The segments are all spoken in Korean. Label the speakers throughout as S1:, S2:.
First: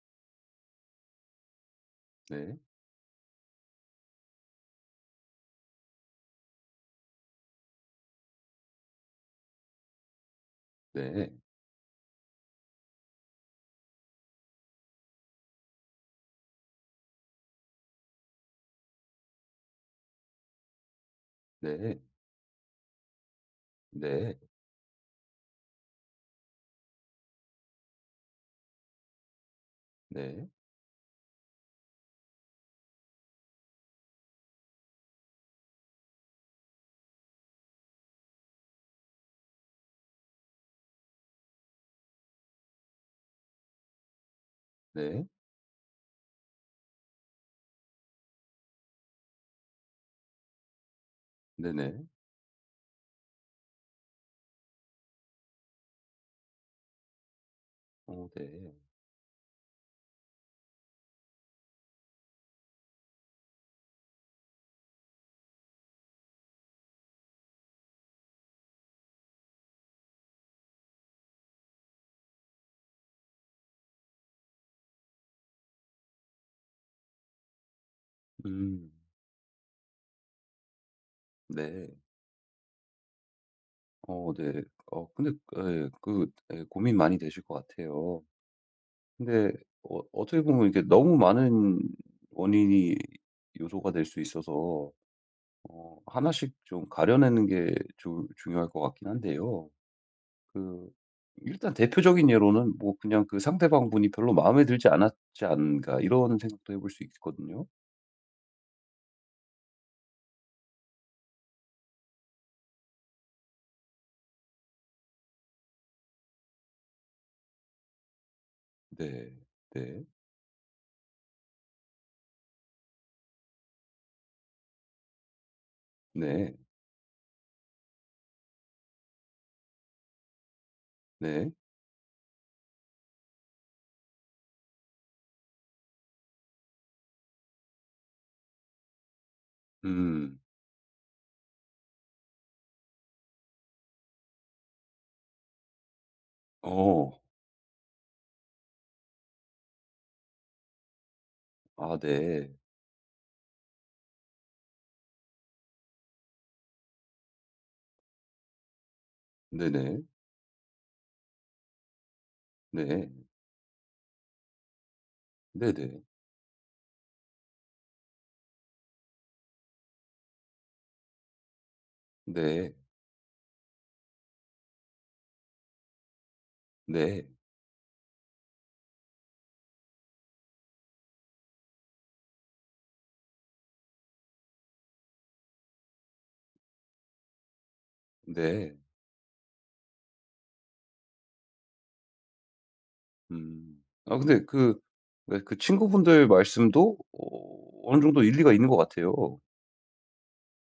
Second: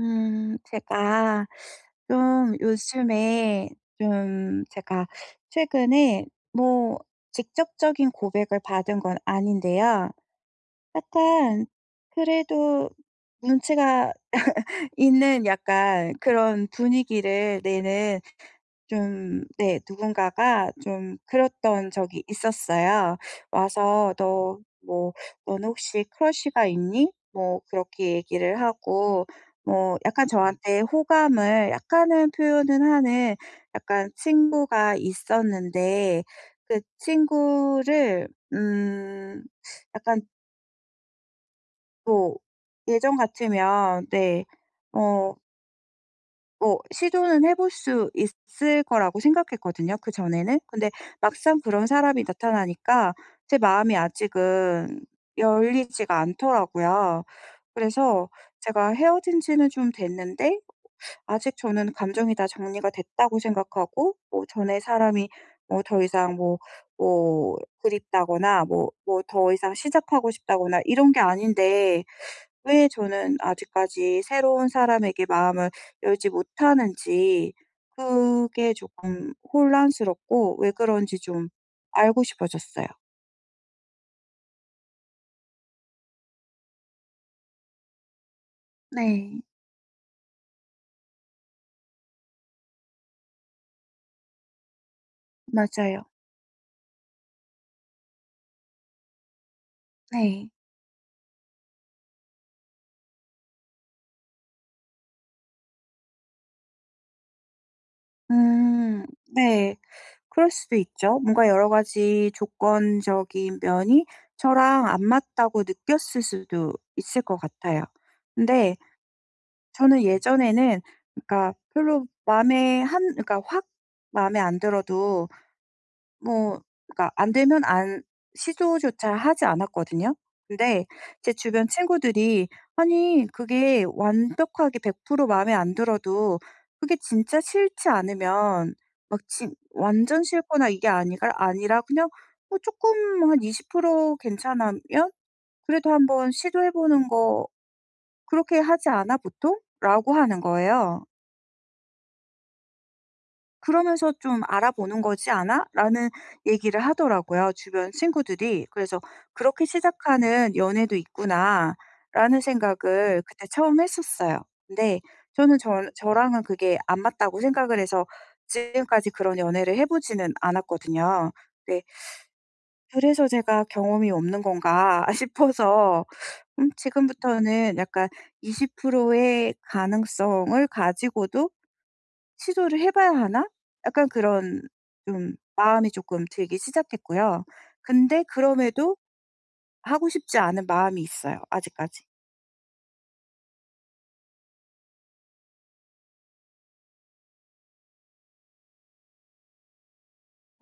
S1: 제가 좀
S2: 네.
S1: 요즘에 좀 제가 최근에 뭐 직접적인 고백을 받은 건 아닌데요.
S2: 네.
S1: 약간 그래도 눈치가 있는 약간 그런 분위기를 내는 좀 네 누군가가 좀 그랬던
S2: 네.
S1: 적이 있었어요. 와서
S2: 네.
S1: "너 뭐 너는 혹시 크러쉬가 있니?" 뭐 그렇게 얘기를 하고 뭐 약간
S2: 네.
S1: 저한테 호감을 약간은 표현은 하는 약간 친구가 있었는데 그 친구를 음 약간 또 예전 같으면 네
S2: 네.
S1: 어 어 시도는 해볼 수 있을 거라고 생각했거든요 그전에는. 근데 막상 그런
S2: 네네.
S1: 사람이 나타나니까 제 마음이 아직은 열리지가 않더라고요. 그래서
S2: 네.
S1: 제가 헤어진 지는 좀 됐는데 아직 저는 감정이 다 정리가 됐다고 생각하고 뭐 전에 사람이 뭐 더 이상 뭐 뭐 그립다거나 뭐 뭐 더 이상 시작하고 싶다거나 이런 게 아닌데 왜 저는 아직까지 새로운 사람에게 마음을 열지 못하는지 그게
S2: 음.
S1: 조금 혼란스럽고 왜 그런지 좀
S2: 네.
S1: 알고 싶어졌어요.
S2: 네. 근데 예 예 고민 많이 되실 것 같아요.
S1: 네.
S2: 근데 어떻게 보면 이게 너무 많은 원인이 요소가 될 수 있어서
S1: 맞아요.
S2: 하나씩 좀 가려내는 게 조 중요할 것 같긴 한데요.
S1: 네.
S2: 그 일단 대표적인 예로는 뭐 그냥 그 '상대방분이 별로 마음에 들지 않았지 않은가.' 이런 생각도 해볼 수 있거든요.
S1: 음. 네. 그럴 수도 있죠. 뭔가 여러 가지 조건적인 면이 저랑 안 맞다고 느꼈을 수도 있을 것 같아요. 근데
S2: 네. 네.
S1: 저는 예전에는 그러니까 별로 마음에 한 그러니까 확 마음에 안 들어도
S2: 네.
S1: 뭐 그러니까 안 되면 안 시도조차 하지 않았거든요. 근데 제
S2: 네.
S1: 주변 친구들이 "아니 그게 완벽하게 100% 마음에 안 들어도 그게 진짜 싫지 않으면 막 진 완전
S2: 음.
S1: 싫거나 이게 아니가 아니라 그냥 뭐 쪼끔 한 20% 괜찮으면 그래도 한번 시도해 보는
S2: 어.
S1: 거 그렇게 하지 않아 보통?"라고 하는 거예요.
S2: 아 네.
S1: "그러면서 좀 알아보는 거지 않아?"라는 얘기를 하더라고요, 주변 친구들이. 그래서 '그렇게
S2: 네네.
S1: 시작하는 연애도 있구나.'라는
S2: 네.
S1: 생각을 그때 처음 했었어요. 근데 저는 저
S2: 네네.
S1: 저랑은 그게 안 맞다고 생각을 해서 지금까지 그런 연애를 해 보지는 않았거든요. 네.
S2: 네.
S1: 그래서 제가 '경험이 없는 건가?' 싶어서
S2: 네.
S1: 지금부터는 약간 20%의 가능성을 가지고도 '시도를 해 봐야 하나?' 약간 그런 좀 마음이 조금 들기 시작했고요. 근데
S2: 네.
S1: 그럼에도 하고 싶지 않은 마음이 있어요 아직까지.
S2: 음. 아 근데 네, 그 친구분들 말씀도 어느 정도 일리가 있는 것 같아요.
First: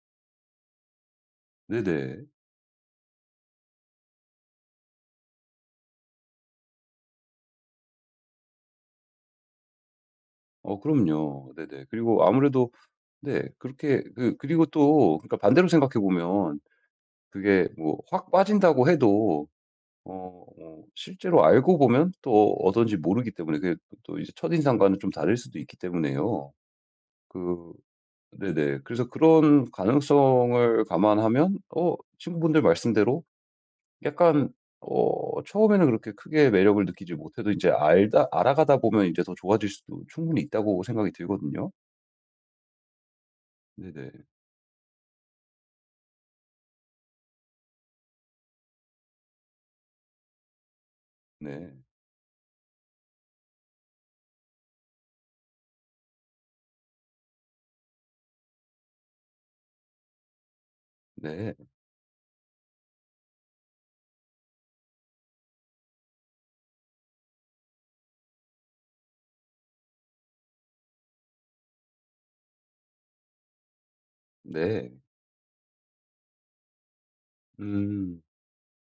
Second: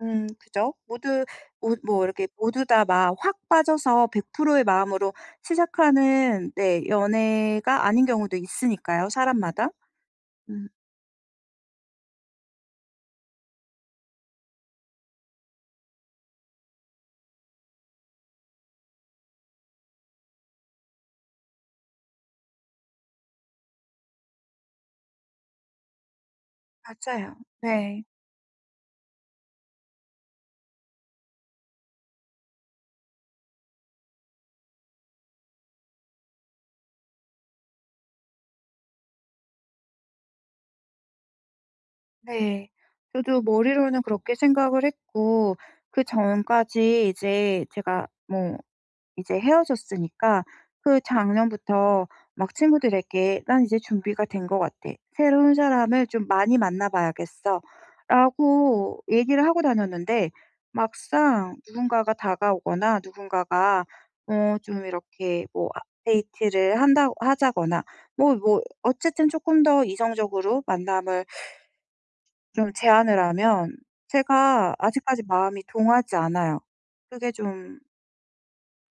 S1: 그죠? 모두 모 뭐
S2: 네네.
S1: 이렇게 모두 다 막 확 빠져서 100%의 마음으로 시작하는 네 연애가 아닌 경우도 있으니까요 사람마다. 음
S2: 그럼요. 네네. 그리고 아무래도 네 그렇게 그 그리고 또 그러니까 반대로 생각해 보면 그게 뭐 확 빠진다고 해도 실제로 알고 보면 또 어떤지 모르기 때문에 그게 또 이제 첫인상과는 좀 다를 수도 있기 때문에요.
S1: 맞아요.
S2: 그
S1: 네.
S2: 네네. 그래서 그런 가능성을 감안하면 친구분들 말씀대로 약간 처음에는 그렇게 크게 매력을 느끼지 못해도 이제 알다 알아가다 보면 이제 더 좋아질 수도 충분히 있다고 생각이 들거든요.
S1: 네. 저도 머리로는
S2: 네네.
S1: 그렇게 생각을 했고 그전까지 이제 제가 뭐 이제 헤어졌으니까 그
S2: 네.
S1: 작년부터 막 친구들에게 "난 이제 준비가 된 것 같아. 새로운 사람을 좀 많이 만나 봐야겠어."라고 얘기를 하고 다녔는데
S2: 네.
S1: 막상 누군가가 다가오거나 누군가가 좀 이렇게 뭐 아 데이트를 한다고 하자거나 뭐 뭐 어쨌든 조금 더 이성적으로 만남을 좀 제안을 하면 제가
S2: 네.
S1: 아직까지 마음이 동하지 않아요. 그게 좀
S2: 음.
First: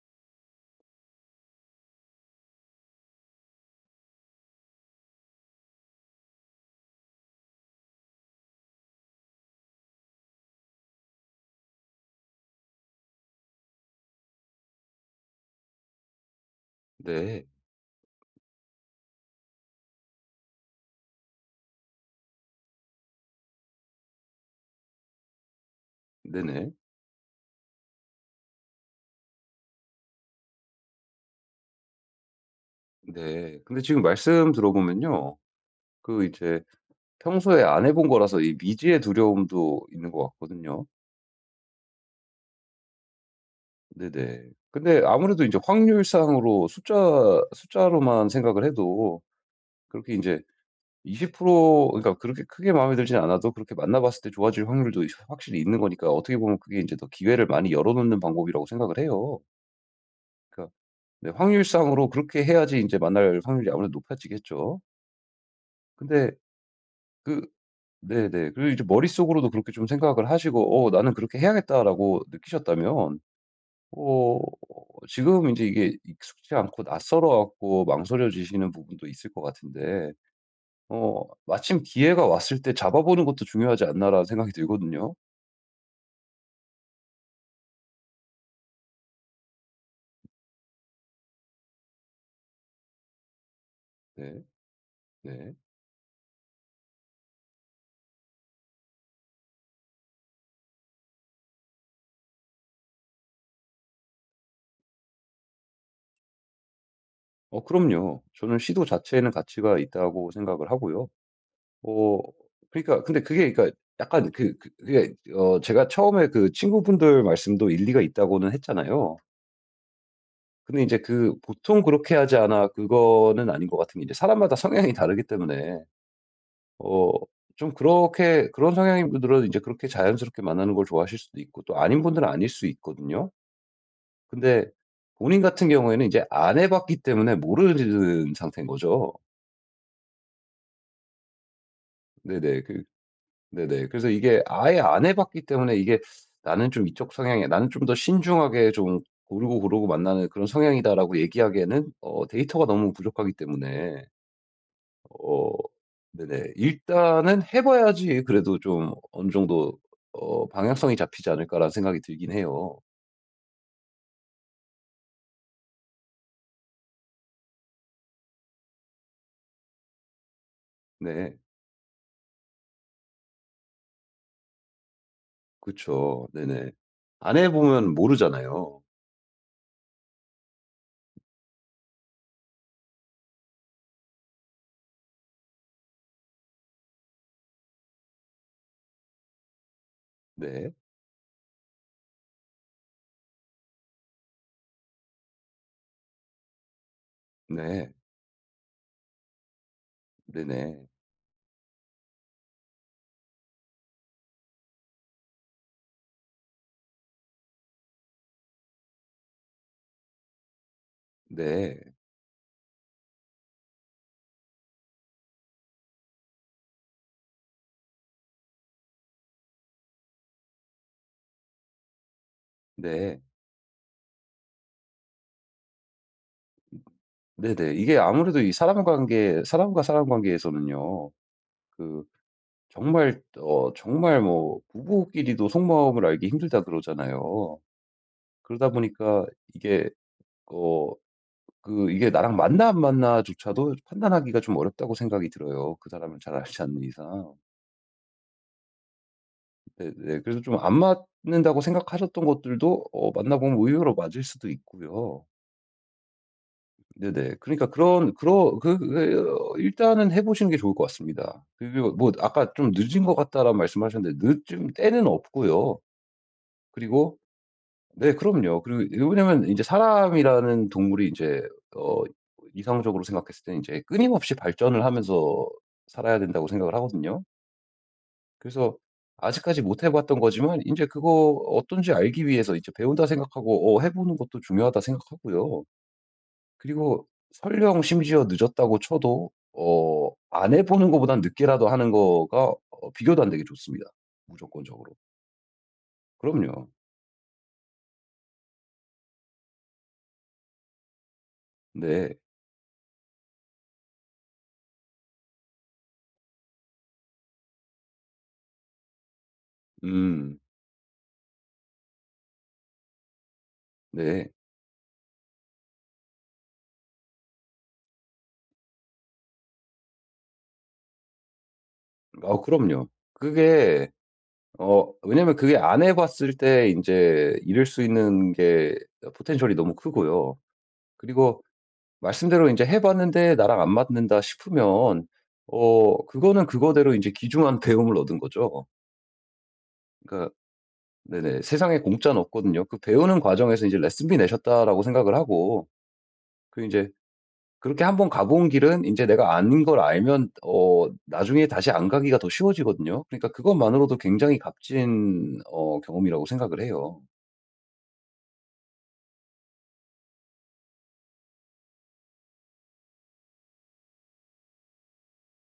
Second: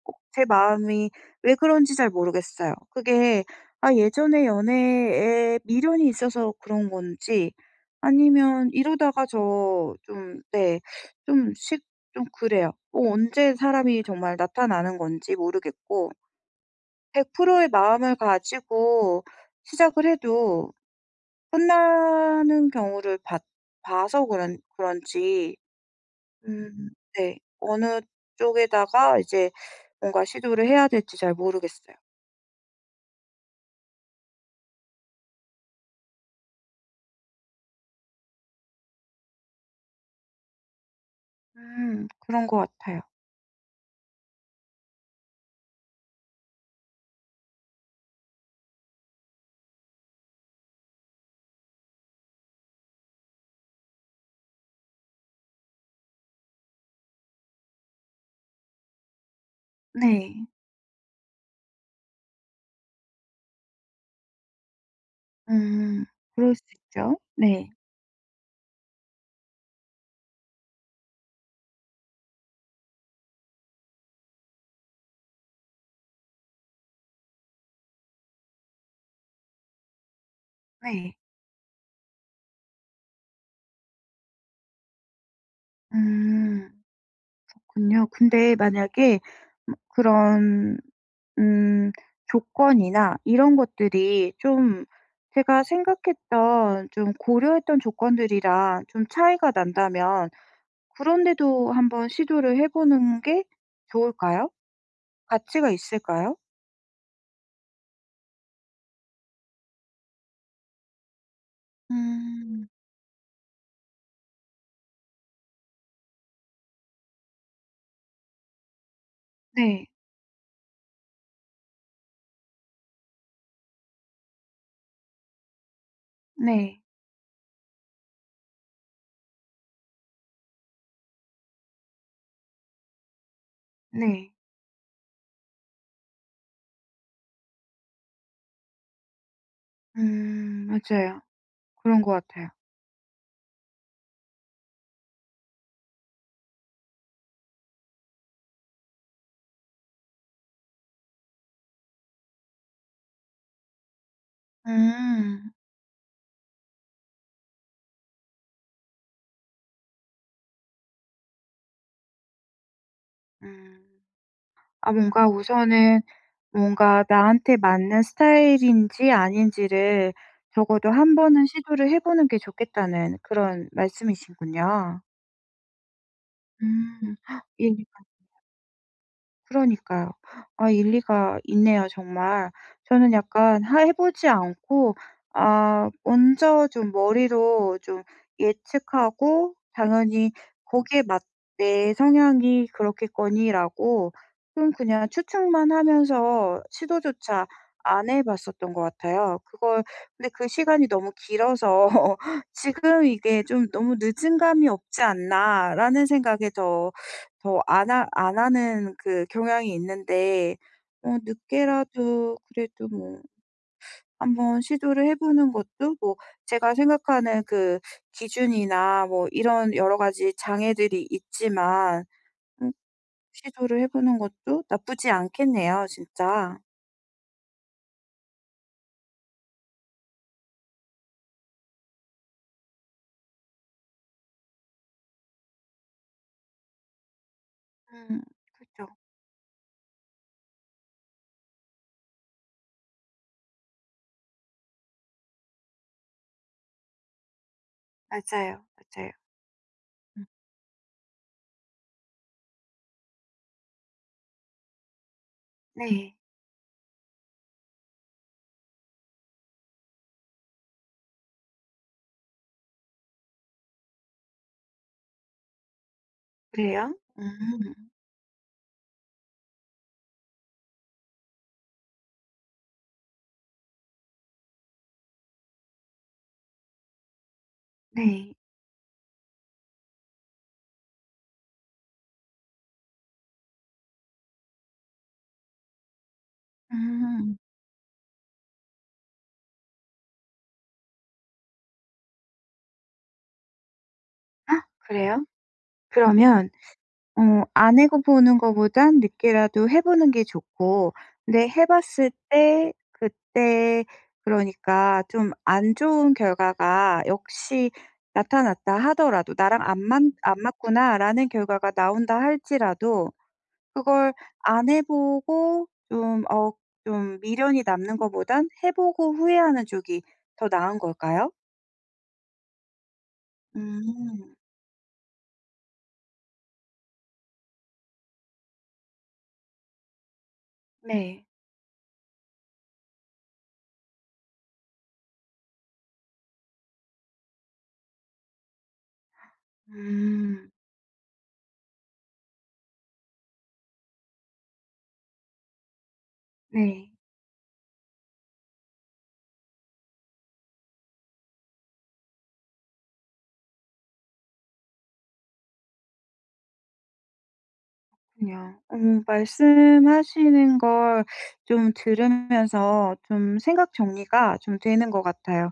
S1: 꼭 제 마음이 왜 그런지 잘 모르겠어요. 그게 아 예전에 연애에 미련이 있어서 그런 건지 아니면 이러다가 저 좀 네. 좀 식 좀 그래요. 뭐 언제 사람이 정말 나타나는 건지 모르겠고 100%
S2: 네.
S1: 의 마음을 가지고 시작을 해도 끝나는 경우를 봤 봐서 그런 그런지
S2: 네네.
S1: 음 네. 어느 쪽에다가 이제 뭔가 시도를 해야 될지 잘 모르겠어요.
S2: 네. 근데 지금 말씀 들어보면요. 이제 평소에 안 해본 거라서 이 미지의 두려움도 있는 것 같거든요.
S1: 그런 것 같아요.
S2: 네네. 근데 아무래도 이제 확률상으로 숫자로만 생각을 해도 그렇게 이제20% 그러니까 그렇게 크게 마음에 들진 않아도 그렇게 만나 봤을 때 좋아질 확률도 확실히 있는 거니까 어떻게 보면 그게 이제 더 기회를 많이 열어 놓는 방법이라고 생각을 해요.
S1: 네.
S2: 그러니까 네 확률상으로 그렇게 해야지 이제 만날 확률이 아무래도 높아지겠죠.
S1: 음
S2: 근데
S1: 그럴 수 있죠.
S2: 그
S1: 네.
S2: 네네. 그리고 이제 머릿속으로도 그렇게 좀 생각을 하시고 '어 나는 그렇게 해야겠다.'라고 느끼셨다면 어 지금 이제 이게 익숙지 않고 낯설어 갖고 망설여지시는 부분도 있을 것 같은데
S1: 네.
S2: 마침 기회가 왔을 때 잡아보는 것도 중요하지 않나라는 생각이 들거든요.
S1: 음 그렇군요. 근데 만약에 그런 음 조건이나 이런 것들이
S2: 네.
S1: 좀
S2: 네.
S1: 제가 생각했던 좀 고려했던 조건들이랑 좀 차이가 난다면 그런데도 한번 시도를 해 보는 게 좋을까요? 가치가 있을까요?
S2: 그럼요. 저는 시도 자체에는 가치가 있다고 생각을 하고요. 어
S1: 음.
S2: 그러니까 근데 그게 그러니까 약간 그 그 그게 어 제가 처음에 그 친구분들 말씀도 일리가 있다고는 했잖아요.
S1: 네.
S2: 근데 이제 그 보통 그렇게 하지 않아 그거는 아닌 것 같은 게제 사람마다 성향이 다르기 때문에
S1: 네.
S2: 어 좀 그렇게 그런 성향인 분들은 이제 그렇게 자연스럽게 만나는 걸 좋아하실 수도 있고 또 아닌 분들은 아닐 수 있거든요.
S1: 네.
S2: 근데 본인 같은 경우에는 이제 안 해 봤기 때문에 모르는 상태인 거죠.
S1: 맞아요. 그런 것 같아요.
S2: 네네. 네네. 그래서 이게 아예 안 해 봤기 때문에 이게 '나는 좀 이쪽 성향이야. 나는 좀 더 신중하게 좀 고르고 만나는 그런 성향이다.'라고 얘기하기에는 데이터가 너무 부족하기 때문에
S1: 음.
S2: 어 네네. 일단은 해 봐야지 그래도 좀 어느 정도 '방향성이 잡히지 않을까.'라는 생각이 들긴 해요.
S1: 음. 아 뭔가 우선은 뭔가 나한테 맞는 스타일인지 아닌지를 적어도 한
S2: 네.
S1: 번은 시도를 해 보는 게 좋겠다는 그런 말씀이신군요.
S2: 그쵸. 네네.
S1: 음.
S2: 안 해
S1: 예.
S2: 보면 모르잖아요.
S1: 그러니까요. 아 일리가 있네요 정말. 저는 약간 하 해 보지 않고 아 먼저 좀 머리로 좀 예측하고 당연히
S2: 네.
S1: 거기에 맞 '내 성향이 그렇겠거니.'라고 좀 그냥 추측만 하면서 시도조차
S2: 네.
S1: 안 해 봤었던 것 같아요. 그걸 근데 그
S2: 네네.
S1: 시간이 너무 길어서 '지금 이게 좀 너무 늦은 감이 없지 않나.'라는 생각에 더 안 하 안 하는 그 경향이 있는데 어
S2: 네.
S1: 늦게라도 그래도 뭐 한번 시도를 해 보는 것도 뭐 제가 생각하는 그 기준이나 뭐 이런 여러 가지 장애들이 있지만 음
S2: 네.
S1: 시도를 해 보는 것도 나쁘지 않겠네요 진짜.
S2: 네네. 이게 아무래도 이 사람 관계 사람과 사람 관계에서는요. 그 정말 정말 뭐 부부끼리도 속마음을 알기 힘들다 그러잖아요.
S1: 음
S2: 그러다
S1: 그죠.
S2: 보니까 이게 어 그 이게 나랑 맞나 안 맞나조차도 판단하기가 좀 어렵다고 생각이 들어요, 그 사람을 잘 알지 않는 이상.
S1: 맞아요, 맞아요. 음.
S2: 네네.
S1: 음.
S2: 그래서 좀 안 맞는다고 생각하셨던 것들도 만나보면 의외로 맞을 수도 있고요.
S1: 네.
S2: 네네. 그러니까 그런 그러 그 그 어, 일단은 해 보시는 게 좋을 것 같습니다. 그리고 뭐 아까 좀 "늦은 것 같다."라는 말씀하셨는데 늦은 때는 없고요.
S1: 그래요?
S2: 그리고
S1: 음.
S2: 네 그럼요. 그리고 이게 왜냐면 이제 사람이라는 동물이 이제 어 이상적으로 생각했을 때는 제 끊임없이 발전을 하면서 살아야 된다고 생각을 하거든요.
S1: 네.
S2: 그래서 아직까지 못해 봤던 거지만 이제 그거 어떤지 알기 위해서 이제 배운다 생각하고 해 보는 것도 중요하다 생각하고요. 그리고
S1: 음.
S2: 설령 심지어 늦었다고 쳐도 안 해 보는 것보단 늦게라도 하는 거가 비교도 안 되게 좋습니다
S1: 아,
S2: 무조건적으로.
S1: 그래요? 그러면
S2: 그럼요.
S1: 어 안 해 보는 거보단 늦게라도 해 보는 게 좋고 근데 해 봤을
S2: 네.
S1: 때 그때 그러니까 좀 안 좋은 결과가 역시 나타났다 하더라도 '나랑 안 맞 안
S2: 음.
S1: 맞구나.'라는 결과가 나온다 할지라도 그걸
S2: 네.
S1: 안 해 보고 좀 어 좀 미련이 남는 거보단 해 보고 후회하는 쪽이 더 나은 걸까요?
S2: 그럼요. 그게
S1: 음.
S2: 어 왜냐면 그게 안 해 봤을 때 이제 이룰 수 있는 게 포텐셜이 너무 크고요.
S1: 네.
S2: 그리고 말씀대로 이제 해 봤는데 '나랑 안 맞는다.' 싶으면 그거는 그거대로 이제 귀중한 배움을 얻은 거죠. 그러니까
S1: 음.
S2: 네네 세상에 공짜는 없거든요. 그 배우는 과정에서 이제 '레슨비 내셨다.'라고 생각을 하고 그제
S1: 네.
S2: 그렇게 한번 가본 길은 이제 내가 아는 걸 알면 나중에 다시 안 가기가 더 쉬워지거든요. 그러니까 그것만으로도 굉장히 값진 경험이라고 생각을 해요.
S1: 그냥어 말씀하시는 걸 좀 들으면서 좀 생각 정리가 좀 되는 것 같아요.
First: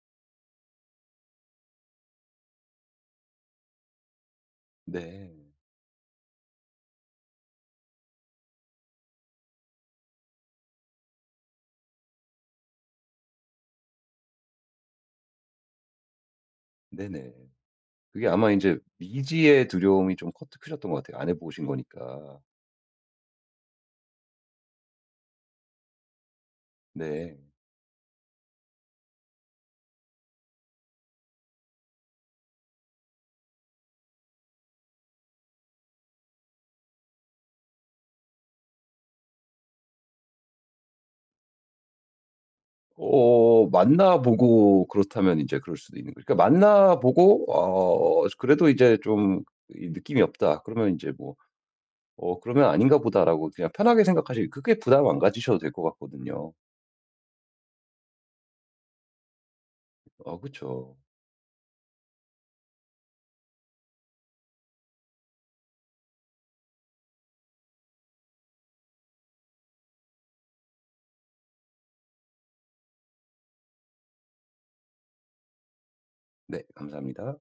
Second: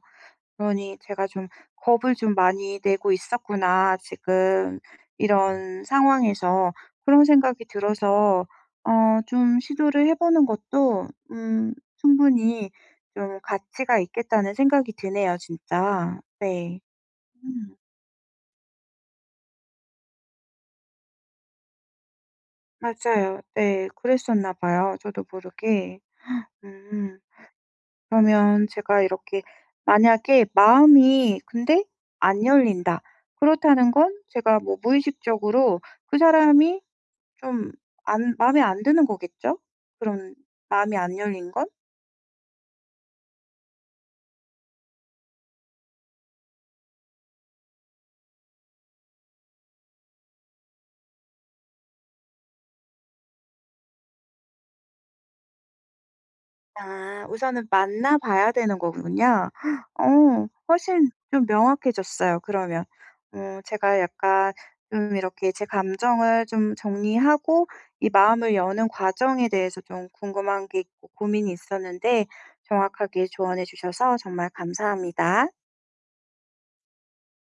S1: 그러니 제가 좀 '겁을 좀 많이 내고 있었구나, 지금
S2: 네.
S1: 이런 상황에서.' 그런 생각이 들어서 어 좀 시도를 해 보는 것도 충분히 좀 가치가 있겠다는 생각이 드네요, 진짜. 네.
S2: 네네.
S1: 음
S2: 그게 아마 인제 미지의 두려움이 좀 커트 크셨던 것 같아요. 안 해 보신 거니까.
S1: 맞아요. 네. 그랬었나 봐요, 저도 모르게. 음.
S2: 네.
S1: 그러면 제가 이렇게 만약에 마음이 근데 안 열린다. 그렇다는 건 제가 뭐 무의식적으로 그 사람이 좀 안 마음에 안 드는 거겠죠? 그런 마음이 안 열린 건?
S2: 만나 보고 그렇다면 인제 그럴 수도 있는 거죠. 그러니까 만나 보고 그래도 이제 좀 이 느낌이 없다. 그러면 인제 뭐 '어 그러면 아닌가 보다.'라고 그냥 편하게 생각하시 그렇게 부담 안 가지셔도 될 것 같거든요.
S1: 아 우선은 만나 봐야 되는 거군요. 어
S2: 그쵸.
S1: 훨씬 좀 명확해졌어요 그러면. 어 제가 약간 좀 이렇게 제 감정을 좀 정리하고 이 마음을 여는 과정에 대해서 좀 궁금한 게 있고 고민이 있었는데 정확하게 조언해 주셔서 정말 감사합니다.
S2: 네 감사합니다.